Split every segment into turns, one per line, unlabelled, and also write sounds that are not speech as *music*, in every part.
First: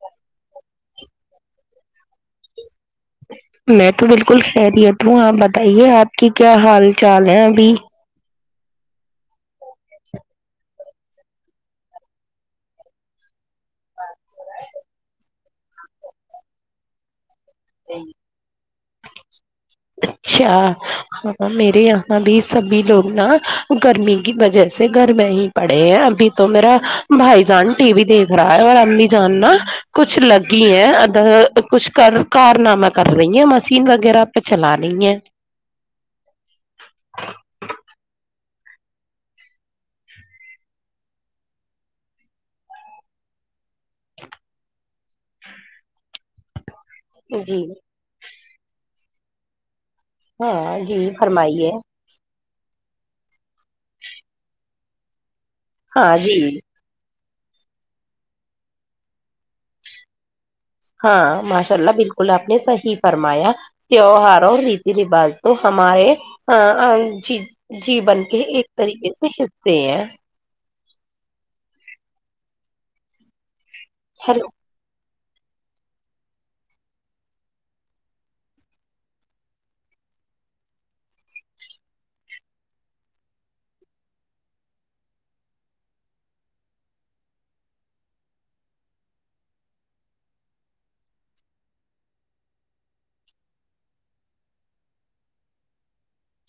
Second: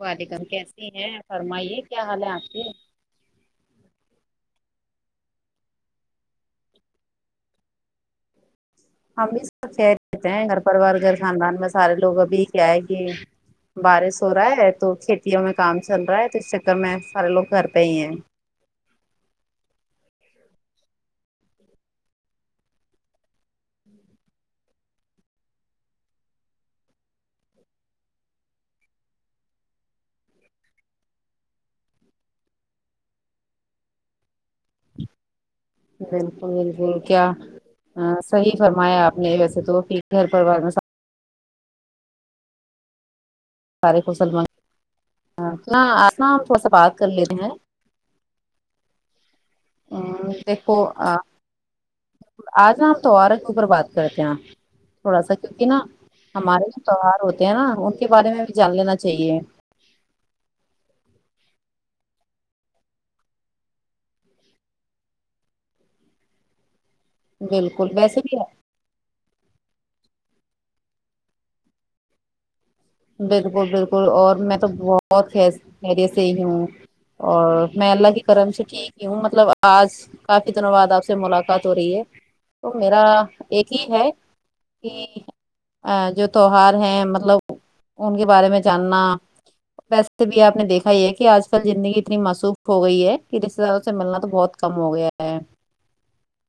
والکم کیسی ہیں فرمائیے کیا حال ہے آپ کے
*inaudible* میں تو بالکل خیریت ہوں آپ بتائیے آپ کی کیا حال چال ہیں ابھی
ہم بھی سب خیریت ہیں گھر پروار گھر خاندان میں سارے لوگ ابھی کیا ہے کہ بارش ہو رہا ہے تو کھیتیوں میں کام چل رہا ہے تو اس چکر میں سارے لوگ گھر پہ ہی ہیں
اچھا ہاں میرے یہاں بھی سبھی لوگ نا گرمی کی وجہ سے گھر میں ہی پڑے ہیں ابھی تو میرا بھائی جان ٹی وی دیکھ رہا ہے اور امی جان نا کچھ لگی ہیں ادھر کچھ کر کار نامہ کر رہی ہیں مشین وغیرہ چلا رہی ہے
بالکل بالکل کیا ہاں صحیح فرمایا آپ نے ویسے تو پھر گھر پروار میں
جی
*inaudible*
ہاں
دیکھو
جی فرمائیے
آج نا ہم تیوہارں کے اوپر بات کرتے ہیں تھوڑا سا کیونکہ نا
ہاں جی
ہمارے تیوہار ہوتے ہیں نا ان کے بارے میں بھی جان لینا چاہیے
ہاں ماشاء اللہ بالکل آپ نے صحیح فرمایا تیوہار اور ریتی رواج تو ہمارے
بالکل ویسے
جیون
بھی
کے
ہے
ایک طریقے سے حصے ہیں
بالکل بالکل
ہر
اور میں تو بہت خیریت سے ہی ہوں اور میں اللہ کی کرم سے ٹھیک ہی ہوں مطلب آج کافی دنوں بعد آپ سے ملاقات ہو رہی ہے تو میرا ایک ہی ہے کہ جو تیوہار ہے مطلب ان کے بارے میں جاننا ویسے بھی آپ نے دیکھا یہ ہے کہ آج کل زندگی اتنی معصوف ہو گئی ہے کہ رشتے داروں سے ملنا تو بہت کم ہو گیا ہے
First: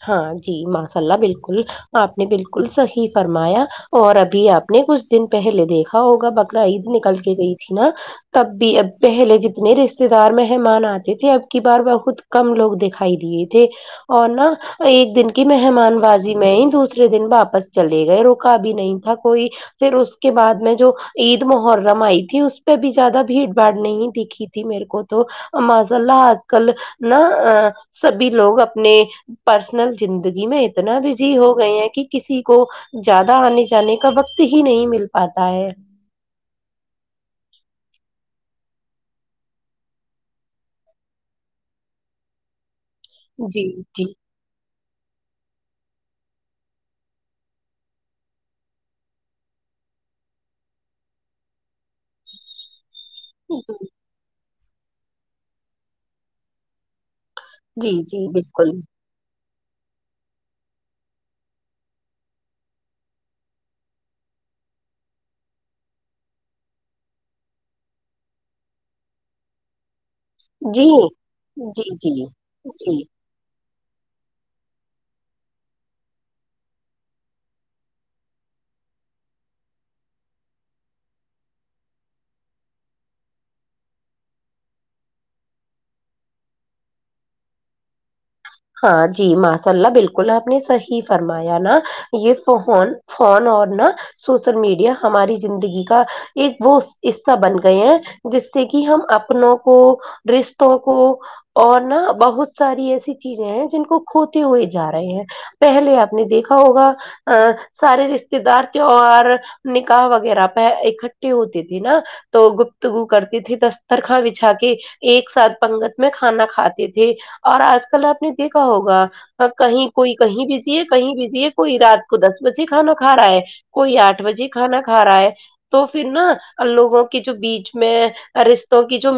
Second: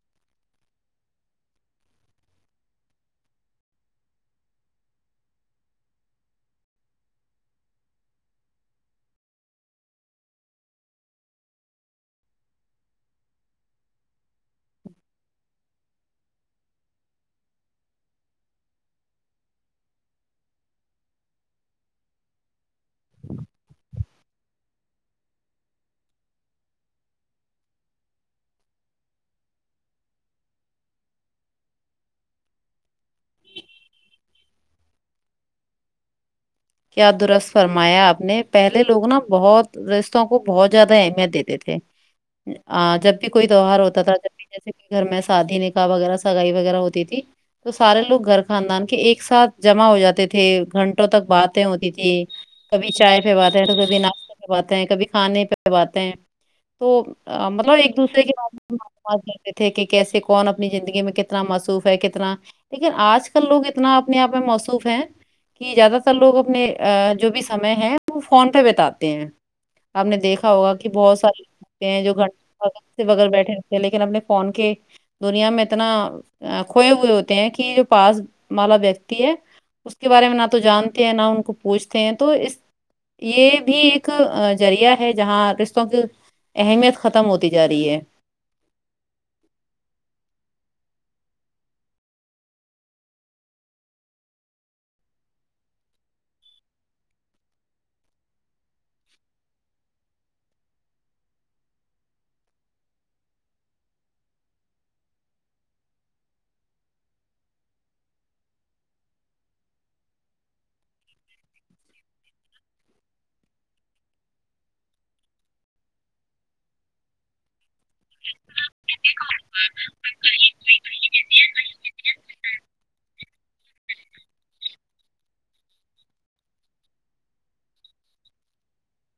ہاں جی ماشاء اللہ بالکل آپ نے بالکل صحیح فرمایا اور ابھی آپ نے کچھ دن پہلے دیکھا ہوگا بکرا عید نکل کے گئی تھی نا تب بھی اب پہلے جتنے رشتے دار مہمان آتے تھے اب کی بار بہت کم لوگ دکھائی دیے تھے اور نا ایک دن کی مہمان بازی میں ہی دوسرے دن واپس چلے گئے روکا بھی نہیں تھا کوئی پھر اس کے بعد میں جو عید محرم آئی تھی اس پہ بھی زیادہ بھیڑ بھاڑ نہیں دکھی تھی میرے کو تو معاذ اللہ آج کل نا سبھی لوگ اپنے پرسنل زندگی میں اتنا بزی ہو گئے ہیں کہ کسی کو زیادہ آنے جانے کا وقت ہی نہیں مل پاتا ہے
کیا درست فرمایا آپ نے پہلے لوگ نا بہت رشتوں کو بہت زیادہ اہمیت دیتے تھے جب بھی کوئی
جی
تیوہار ہوتا
جی
تھا جب بھی جیسے کہ گھر میں شادی نکاح وغیرہ سگائی وغیرہ ہوتی تھی تو سارے لوگ گھر خاندان کے ایک ساتھ جمع ہو جاتے تھے گھنٹوں تک بعد باتیں ہوتی تھی کبھی چائے پے باتیں تو کبھی ناشتے پہ باتیں کبھی کھانے پہ باتیں تو مطلب
جی
ایک دوسرے
جی
کے
بالکل
محبت دیکھتے تھے کہ کیسے کون اپنی زندگی میں کتنا معصوف ہے کتنا لیکن آج کل لوگ اتنا اپنے آپ میں مصروف ہیں کہ زیادہ تر لوگ اپنے جو بھی سمے ہے وہ فون پہ بتاتے ہیں آپ نے دیکھا ہوگا
جی
کہ بہت ساری لوگ
جی
ہیں جو
جی
گھنٹ
جی
*inaudible* لیکن اپنے فون کے دنیا میں اتنا کھوئے ہوئے ہوتے ہیں کہ جو پاس والا ویکتی ہے اس کے بارے میں نہ تو جانتے ہیں نہ ان کو پوچھتے ہیں تو اس یہ بھی ایک ذریعہ ہے جہاں رشتوں کے اہمیت ختم ہوتی جا رہی ہے
ہاں جی ماشاء اللہ بالکل آپ نے صحیح فرمایا نا یہ فون فون اور نہ سوشل میڈیا ہماری زندگی کا ایک وہ حصہ بن گیا ہیں جس سے کہ ہم اپنوں کو رشتوں کو اور نا بہت ساری ایسی چیزیں ہیں جن کو کھوتے ہوئے جا رہے ہیں پہلے آپ نے دیکھا ہوگا سارے رشتے دار تیوہار نکاح وغیرہ پہ اکٹھے ہوتی تھی نا تو گفتگو کرتی تھی دسترخوان بچھا کے ایک ساتھ پنگت میں کھانا کھاتے تھے اور آج کل کل آپ نے دیکھا ہوگا کہیں کوئی کہیں بزی ہے کہیں بزی ہے کوئی رات کو دس بجے کھانا کھا رہا ہے کوئی آٹھ بجے کھانا کھا رہا ہے تو پھر نا لوگوں کے جو بیچ میں رشتوں کی جو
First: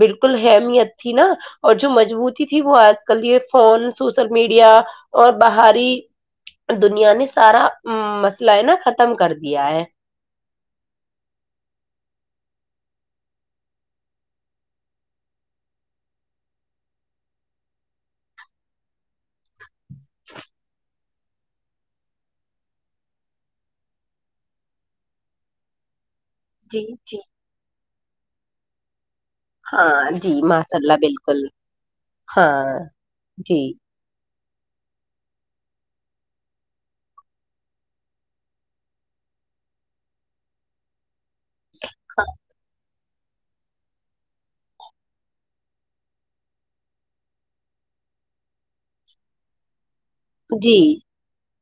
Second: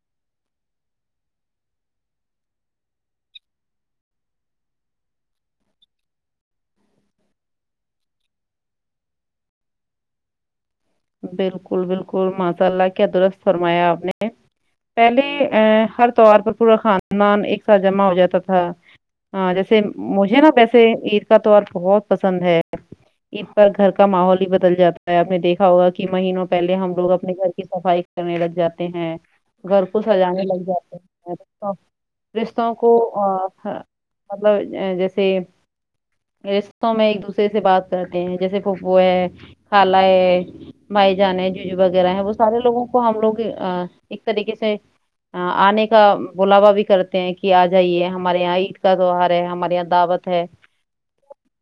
بالکل اہمیت تھی نا اور جو مضبوطی تھی وہ آج کل یہ فون سوشل میڈیا اور بہر ہی دنیا نے سارا مسئلہ ہے نا ختم کر دیا ہے
بالکل بالکل ماساء اللہ کیا درست فرمایا آپ نے پہلے ہر تیوہار پر پورا خاندان ایک ساتھ جمع ہو جاتا تھا ہاں جیسے مجھے نا ویسے عید کا تہوار بہت پسند ہے عید پر گھر کا ماحول ہی بدل جاتا ہے آپ نے دیکھا ہوگا کہ مہینوں پہلے
جی
ہم لوگ
جی
اپنے گھر کی صفائی کرنے لگ جاتے ہیں گھر کو
ہاں جی
سجانے لگ
ماشاء اللہ
جاتے
بالکل
ہیں رشتوں
ہاں
کو
جی
مطلب جیسے رشتوں میں ایک دوسرے سے بات کرتے ہیں جیسے پھپو ہے خالا ہے بھائی جان ہے جیجو وغیرہ ہے وہ سارے لوگوں کو ہم لوگ ایک طریقے سے آنے کا بلاوا بھی کرتے ہیں کہ آ جائیے ہمارے یہاں عید کا تہوہار ہے ہمارے یہاں دعوت ہے
جی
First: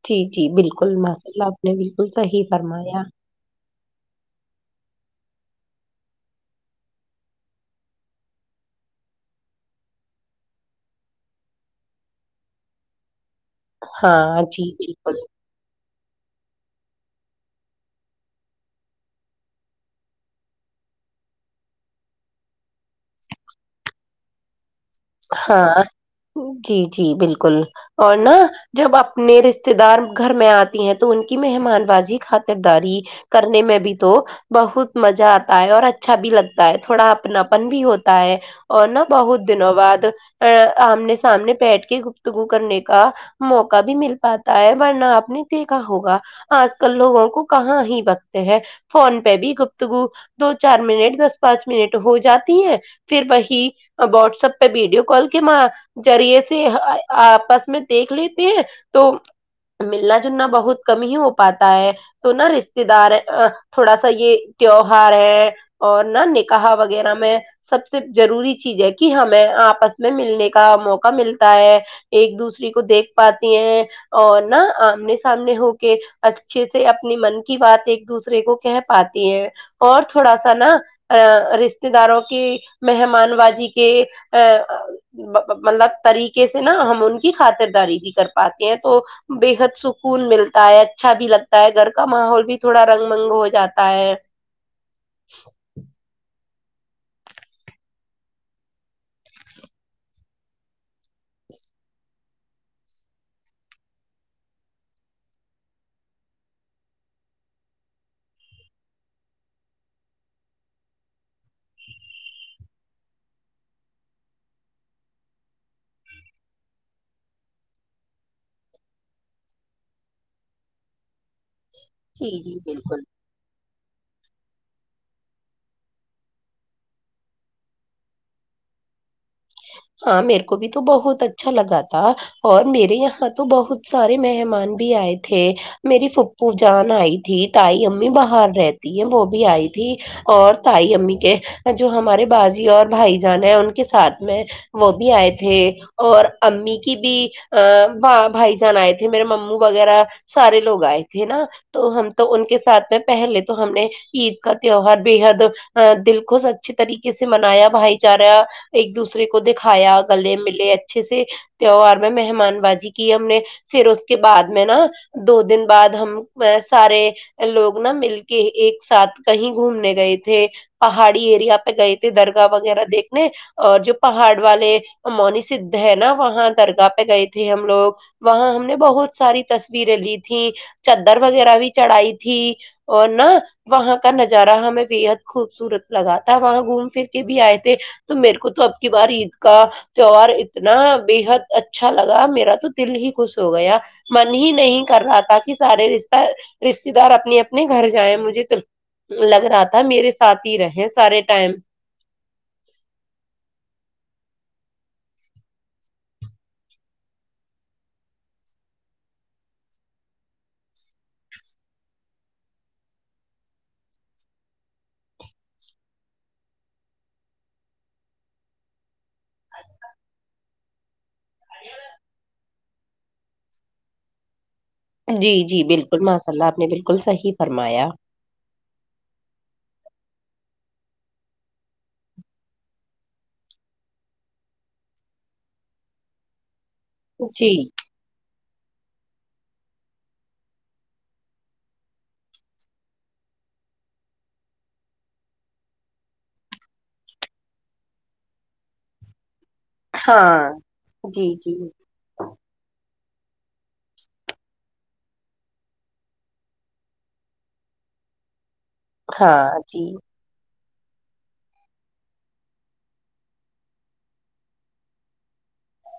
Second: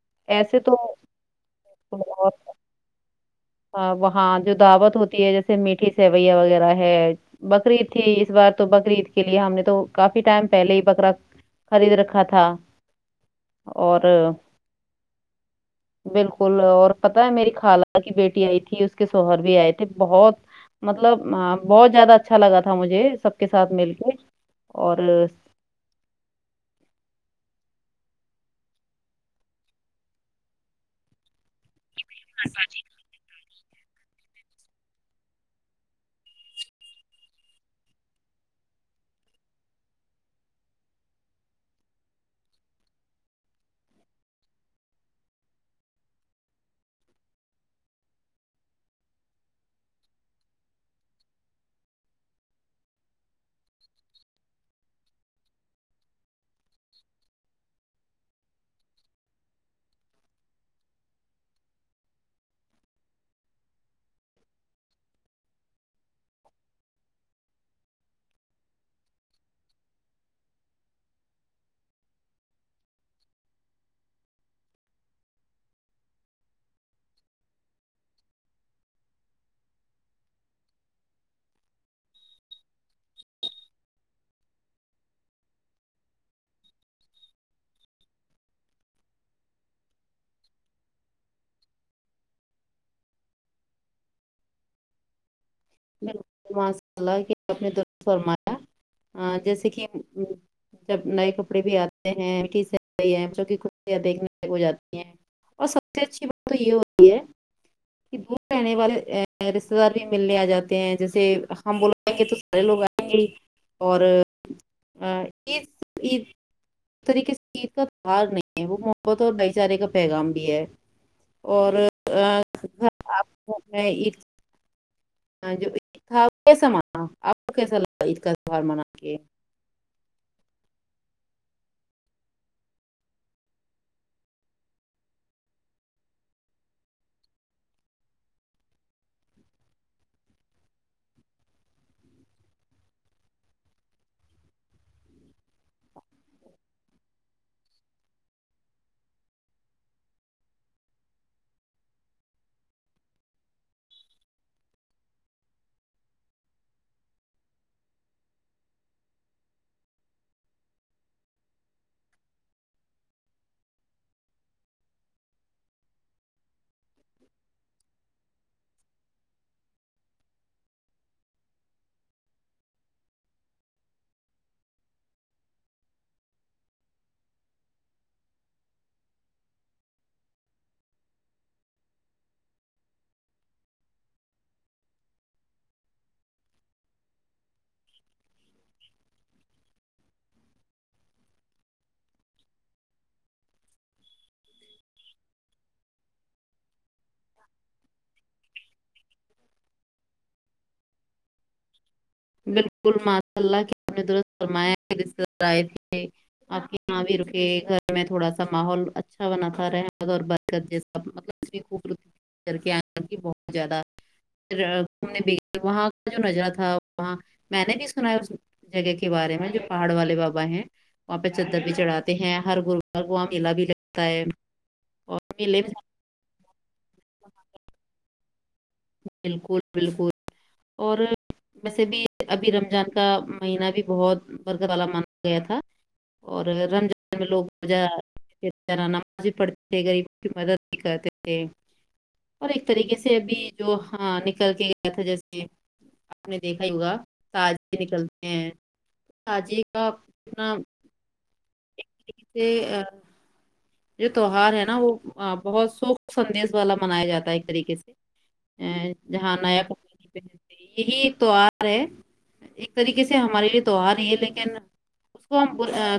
جی جی
ایسے تو
بالکل ماشاء اللہ آپ نے بالکل
اور
صحیح فرمایا
ہاں وہاں جو دعوت ہوتی ہے جیسے میٹھی سیویا وغیرہ ہے بکری عید تھی اس بار تو بکری عید کے لیے ہم نے تو کافی ٹائم پہلے ہی بکرا خرید رکھا تھا اور
ہاں، جی، بالکل،
بالکل اور پتا ہے میری خالہ کی بیٹی آئی تھی اس کے سوہر بھی آئے تھے بہت مطلب بہت زیادہ اچھا لگا تھا مجھے سب کے ساتھ مل کے اور
ہاں جی جی بالکل اور نا جب اپنے رشتے دار گھر میں آتی ہیں تو ان کی مہمان بازی خاطرداری کرنے میں بھی تو بہت مزہ آتا ہے اور اچھا بھی لگتا ہے تھوڑا اپنا اپن بھی ہوتا ہے اور نہا بہت دنوں بعد آمنے سامنے بیٹھ کے گفتگو کرنے کا موقع بھی مل پاتا ہے ورنہ آپ نے دیکھا ہوگا آج کل لوگوں کو کہاں ہی بکتے ہیں فون پہ بھی گپتگو دو چار منٹ دس پانچ منٹ ہو جاتی ہیں پھر وہیباٹسپ ویڈیو کال کے ذریعے سے آپس میں دیکھ لیتے ہیں تو ملنا جلنا بہت کم ہی ہو پاتا ہے تو نا رشتے دار تھوڑا سا یہ تیوہار ہے اور نہ نکا وغیرہ میں سب سے ضروری چیز ہے کہ ہم میں آپس میں ملنے کا موقع ملتا ہے ایک دوسرے کو دیکھ پاتی ہیں اور نہا آمنے سامنے ہو کے اچھے سے اپنی من کی بات ایک دوسرے کو کہہ پاتی ہے اور تھوڑا سا نا ا رشتے داروں کے مہمان بازی کے ا مطلب طریقے سے نا ہم ان کی خاطرداری بھی کر پاتے ہیں تو بےحد سکون ملتا ہے اچھا بھی لگتا ہے گھر کا ماحول بھی تھوڑا رنگ منگ ہو جاتا ہے
اللہ اپنے د فرمایا جیسے کہ جب نئے کپڑے بھی آتے ہیں سئی ہیں جو کی خیاں دیکھنے ہو جاتی ہیں اور سب سے اچھی بات تو یہ ہو رہی ہے دور رہنے والے رشتے دار بھی ملنے آ جاتے ہیں جیسے ہم بولائیں گے تو سارے لوگ آئیں گے اور ا عید عید اس طریقے سے چ کا تہار نہیں ہے وہ محبت اور بھائی چارے کا پیغام بھی ہے اور
جی جی
گھر
بالکل
آپ گھر میں ہاں جو عید تھا کیسا منا آپ کو کیسا لگا عید کا تہوار منا کے
ہاں میرے کو بھی تو بہت اچھا لگا تھا اور میرے یہاں تو بہت سارے مہمان بھی آئے تھے میری پھپو جان آئی تھی تائی امی باہر رہتی ہے وہ بھی آئی تھی اور تائی امی کے جو ہمارے باجی اور بھائی جان ہیں ان کے ساتھ میں وہ بھی آئے تھے اور امی کی بھی ا بھائی جان آئے تھے میرے مو وغیرہ سارے لوگ آئے تھے نا تو ہم تو ان کے ساتھ میں پہلے تو ہم نے عید کا تیوہار بے حد ا دل کو اچھے طریقے سے منایا بھائی چارہ ایک دوسرے دوسرے کو دکھایا گلے ملے اچھے سے تیوار میں مہمان بازی کی ہم نے پھر اس کے بعد میں نا دو دن بعد ہم سارے لوگ نا مل کے ایک ساتھ کہیں گھومنے گئے تھے پہاڑی ایریا پہ گئے تھے درگاہ وغیرہ دیکھنے اور جو پہاڑ والے مونی سھ ہے نا وہاں درگاہ پہ گئے تھے ہم لوگ وہاں ہم نے بہت ساری تصویریں لی تھیں چدر وغیرہ بھی چڑھائی تھی اور نا وہاں کا نظارہ ہمیں بےحد خوبصورت لگا تھا وہاں گھوم پھر کے بھی آئے تھے تو میرے کو تو اب کی بار عید کا تیوار اتنا بےحد اچھا لگا میرا تو دل ہی خوش ہو گیا من ہی نہیں کر رہا تھا کہ سارے رشہ رشتے دار اپنے اپنے گھر جائیں مجھے تو لگ رہا تھا میرے ساتھ ہی رہے سارے ٹائم
بالکل ماشا اللہ کتنا درست فرمایا اپ نے آپ کے یہاں بھی رکے گھر میں تھوڑا سا ماحول اچھا بناتا رہے اور *inaudible* پھر گھومنے بھی گئے وہاں کا جو نظارہ تھا ہاں میں نے بھی سنا ہے اس جگہ کے بارے میں جو پہاڑ والے بابا ہیں وہاں پہ چدر بھی چڑھاتے ہیں ہر گروار کو وہاں میلا بھی لگتا ہے اور
جی جی
میلے میں
بالکل ماشاء اللہ آپ نے بالکل صحیح فرمایا
بالکل بالکل اور ویسے بھی ابھی رمضان کا مہینہ بھی بہت برکت والا مانا گیا تھا اور رمضان میں لوگ
جی
اس طرح نماز بھی پڑھتے تھے غریبوں کی مدد بھی کرتے تھے اور ایک طریقے سے ابھی جو ہاں نکل کے گیا تھا جیسے آپ نے دیکھا ہی ہوگا تازے نکلتے ہیں سجی کا
ہاں جی جی
جیسے جو تیوار ہے نا وہ بہت شوق سدیش والا منایا جاتا ہے ایک طریقے سے جہاں
ہاں
نئے
جی
کپڑے ہیں یہی ایک تیوہار ہے ایک طریقے سے ہمارے لیے تیوہار ہی ہے لیکن اس کو ہم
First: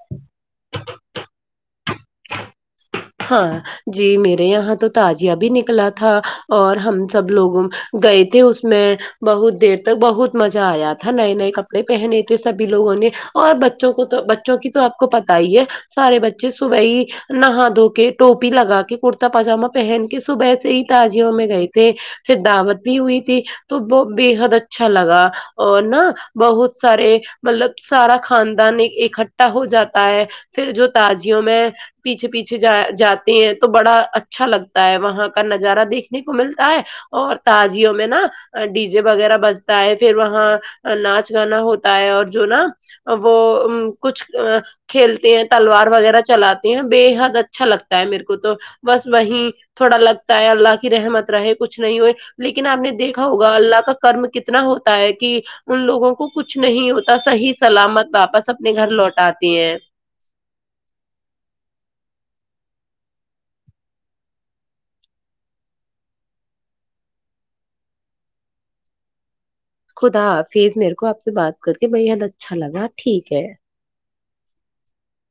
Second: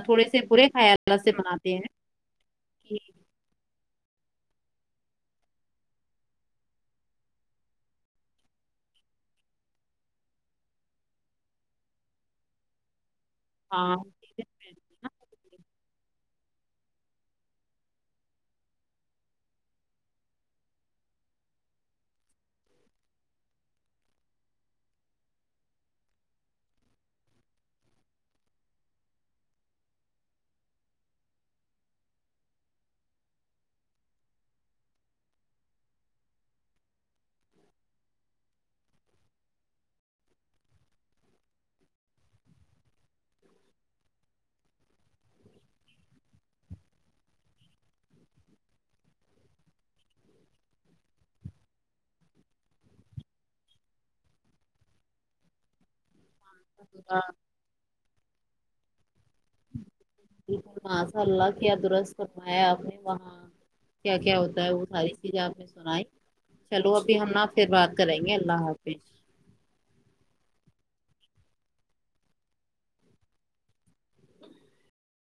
تھوڑے سے برے خیال سے مناتے ہیں جی
ہاں جی میرے یہاں تو تجیہ بھی نکلا تھا اور ہم سب لوگ گئے تھے اس میں بہت دیر تک بہت مزہ آیا تھا نئے نئے کپڑے پہنے تھے سبھی لوگوں نے اور بچوں
ہاں
کو تو بچوں کی تو آپ کو پتا ہی ہے سارے بچے صبح ہی نہا دھو کے ٹوپی لگا کے کرتا پاجامہ پہن کے صبح سے ہی تاجیوں میں گئے تھے پھر دعوت بھی ہوئی تھی تو وہ بےحد اچھا لگا اور نا بہت سارے مطلب سارا خاندان اکٹھا ہو جاتا ہے پھر جو تازیوں میں پیچھے پیچھے جاتے ہیں تو بڑا اچھا لگتا ہے وہاں کا نظارہ دیکھنے کو ملتا ہے اور تجیوں میں نا ڈی جے وغیرہ بجتا ہے پھر وہاں ناچ گانا ہوتا ہے اور جو نا وہ کچھ کھیلتے ہیں تلوار وغیرہ چلاتے ہیں بے حد اچھا لگتا ہے میرے کو تو بس وہی تھوڑا لگتا ہے اللہ کی رحمت رہے کچھ نہیں ہوئے لیکن آپ نے دیکھا ہوگا اللہ کا کرم کتنا ہوتا ہے کہ ان لوگوں کو کچھ نہیں ہوتا صحیح سلامت واپس اپنے گھر لوٹاتے ہیں
بالکل ماشاءاللہ کیا درست فرمایا اپ نے وہاں کیا کیا ہوتا ہے وہ ساری چیزیں آپ نے سنائی چلو ابھی ہم نا پھر بات کریں گے اللہ حافظ
خدا حافظ میرے کو آپ سے بات کر کے بے حد اچھا لگا ٹھیک ہے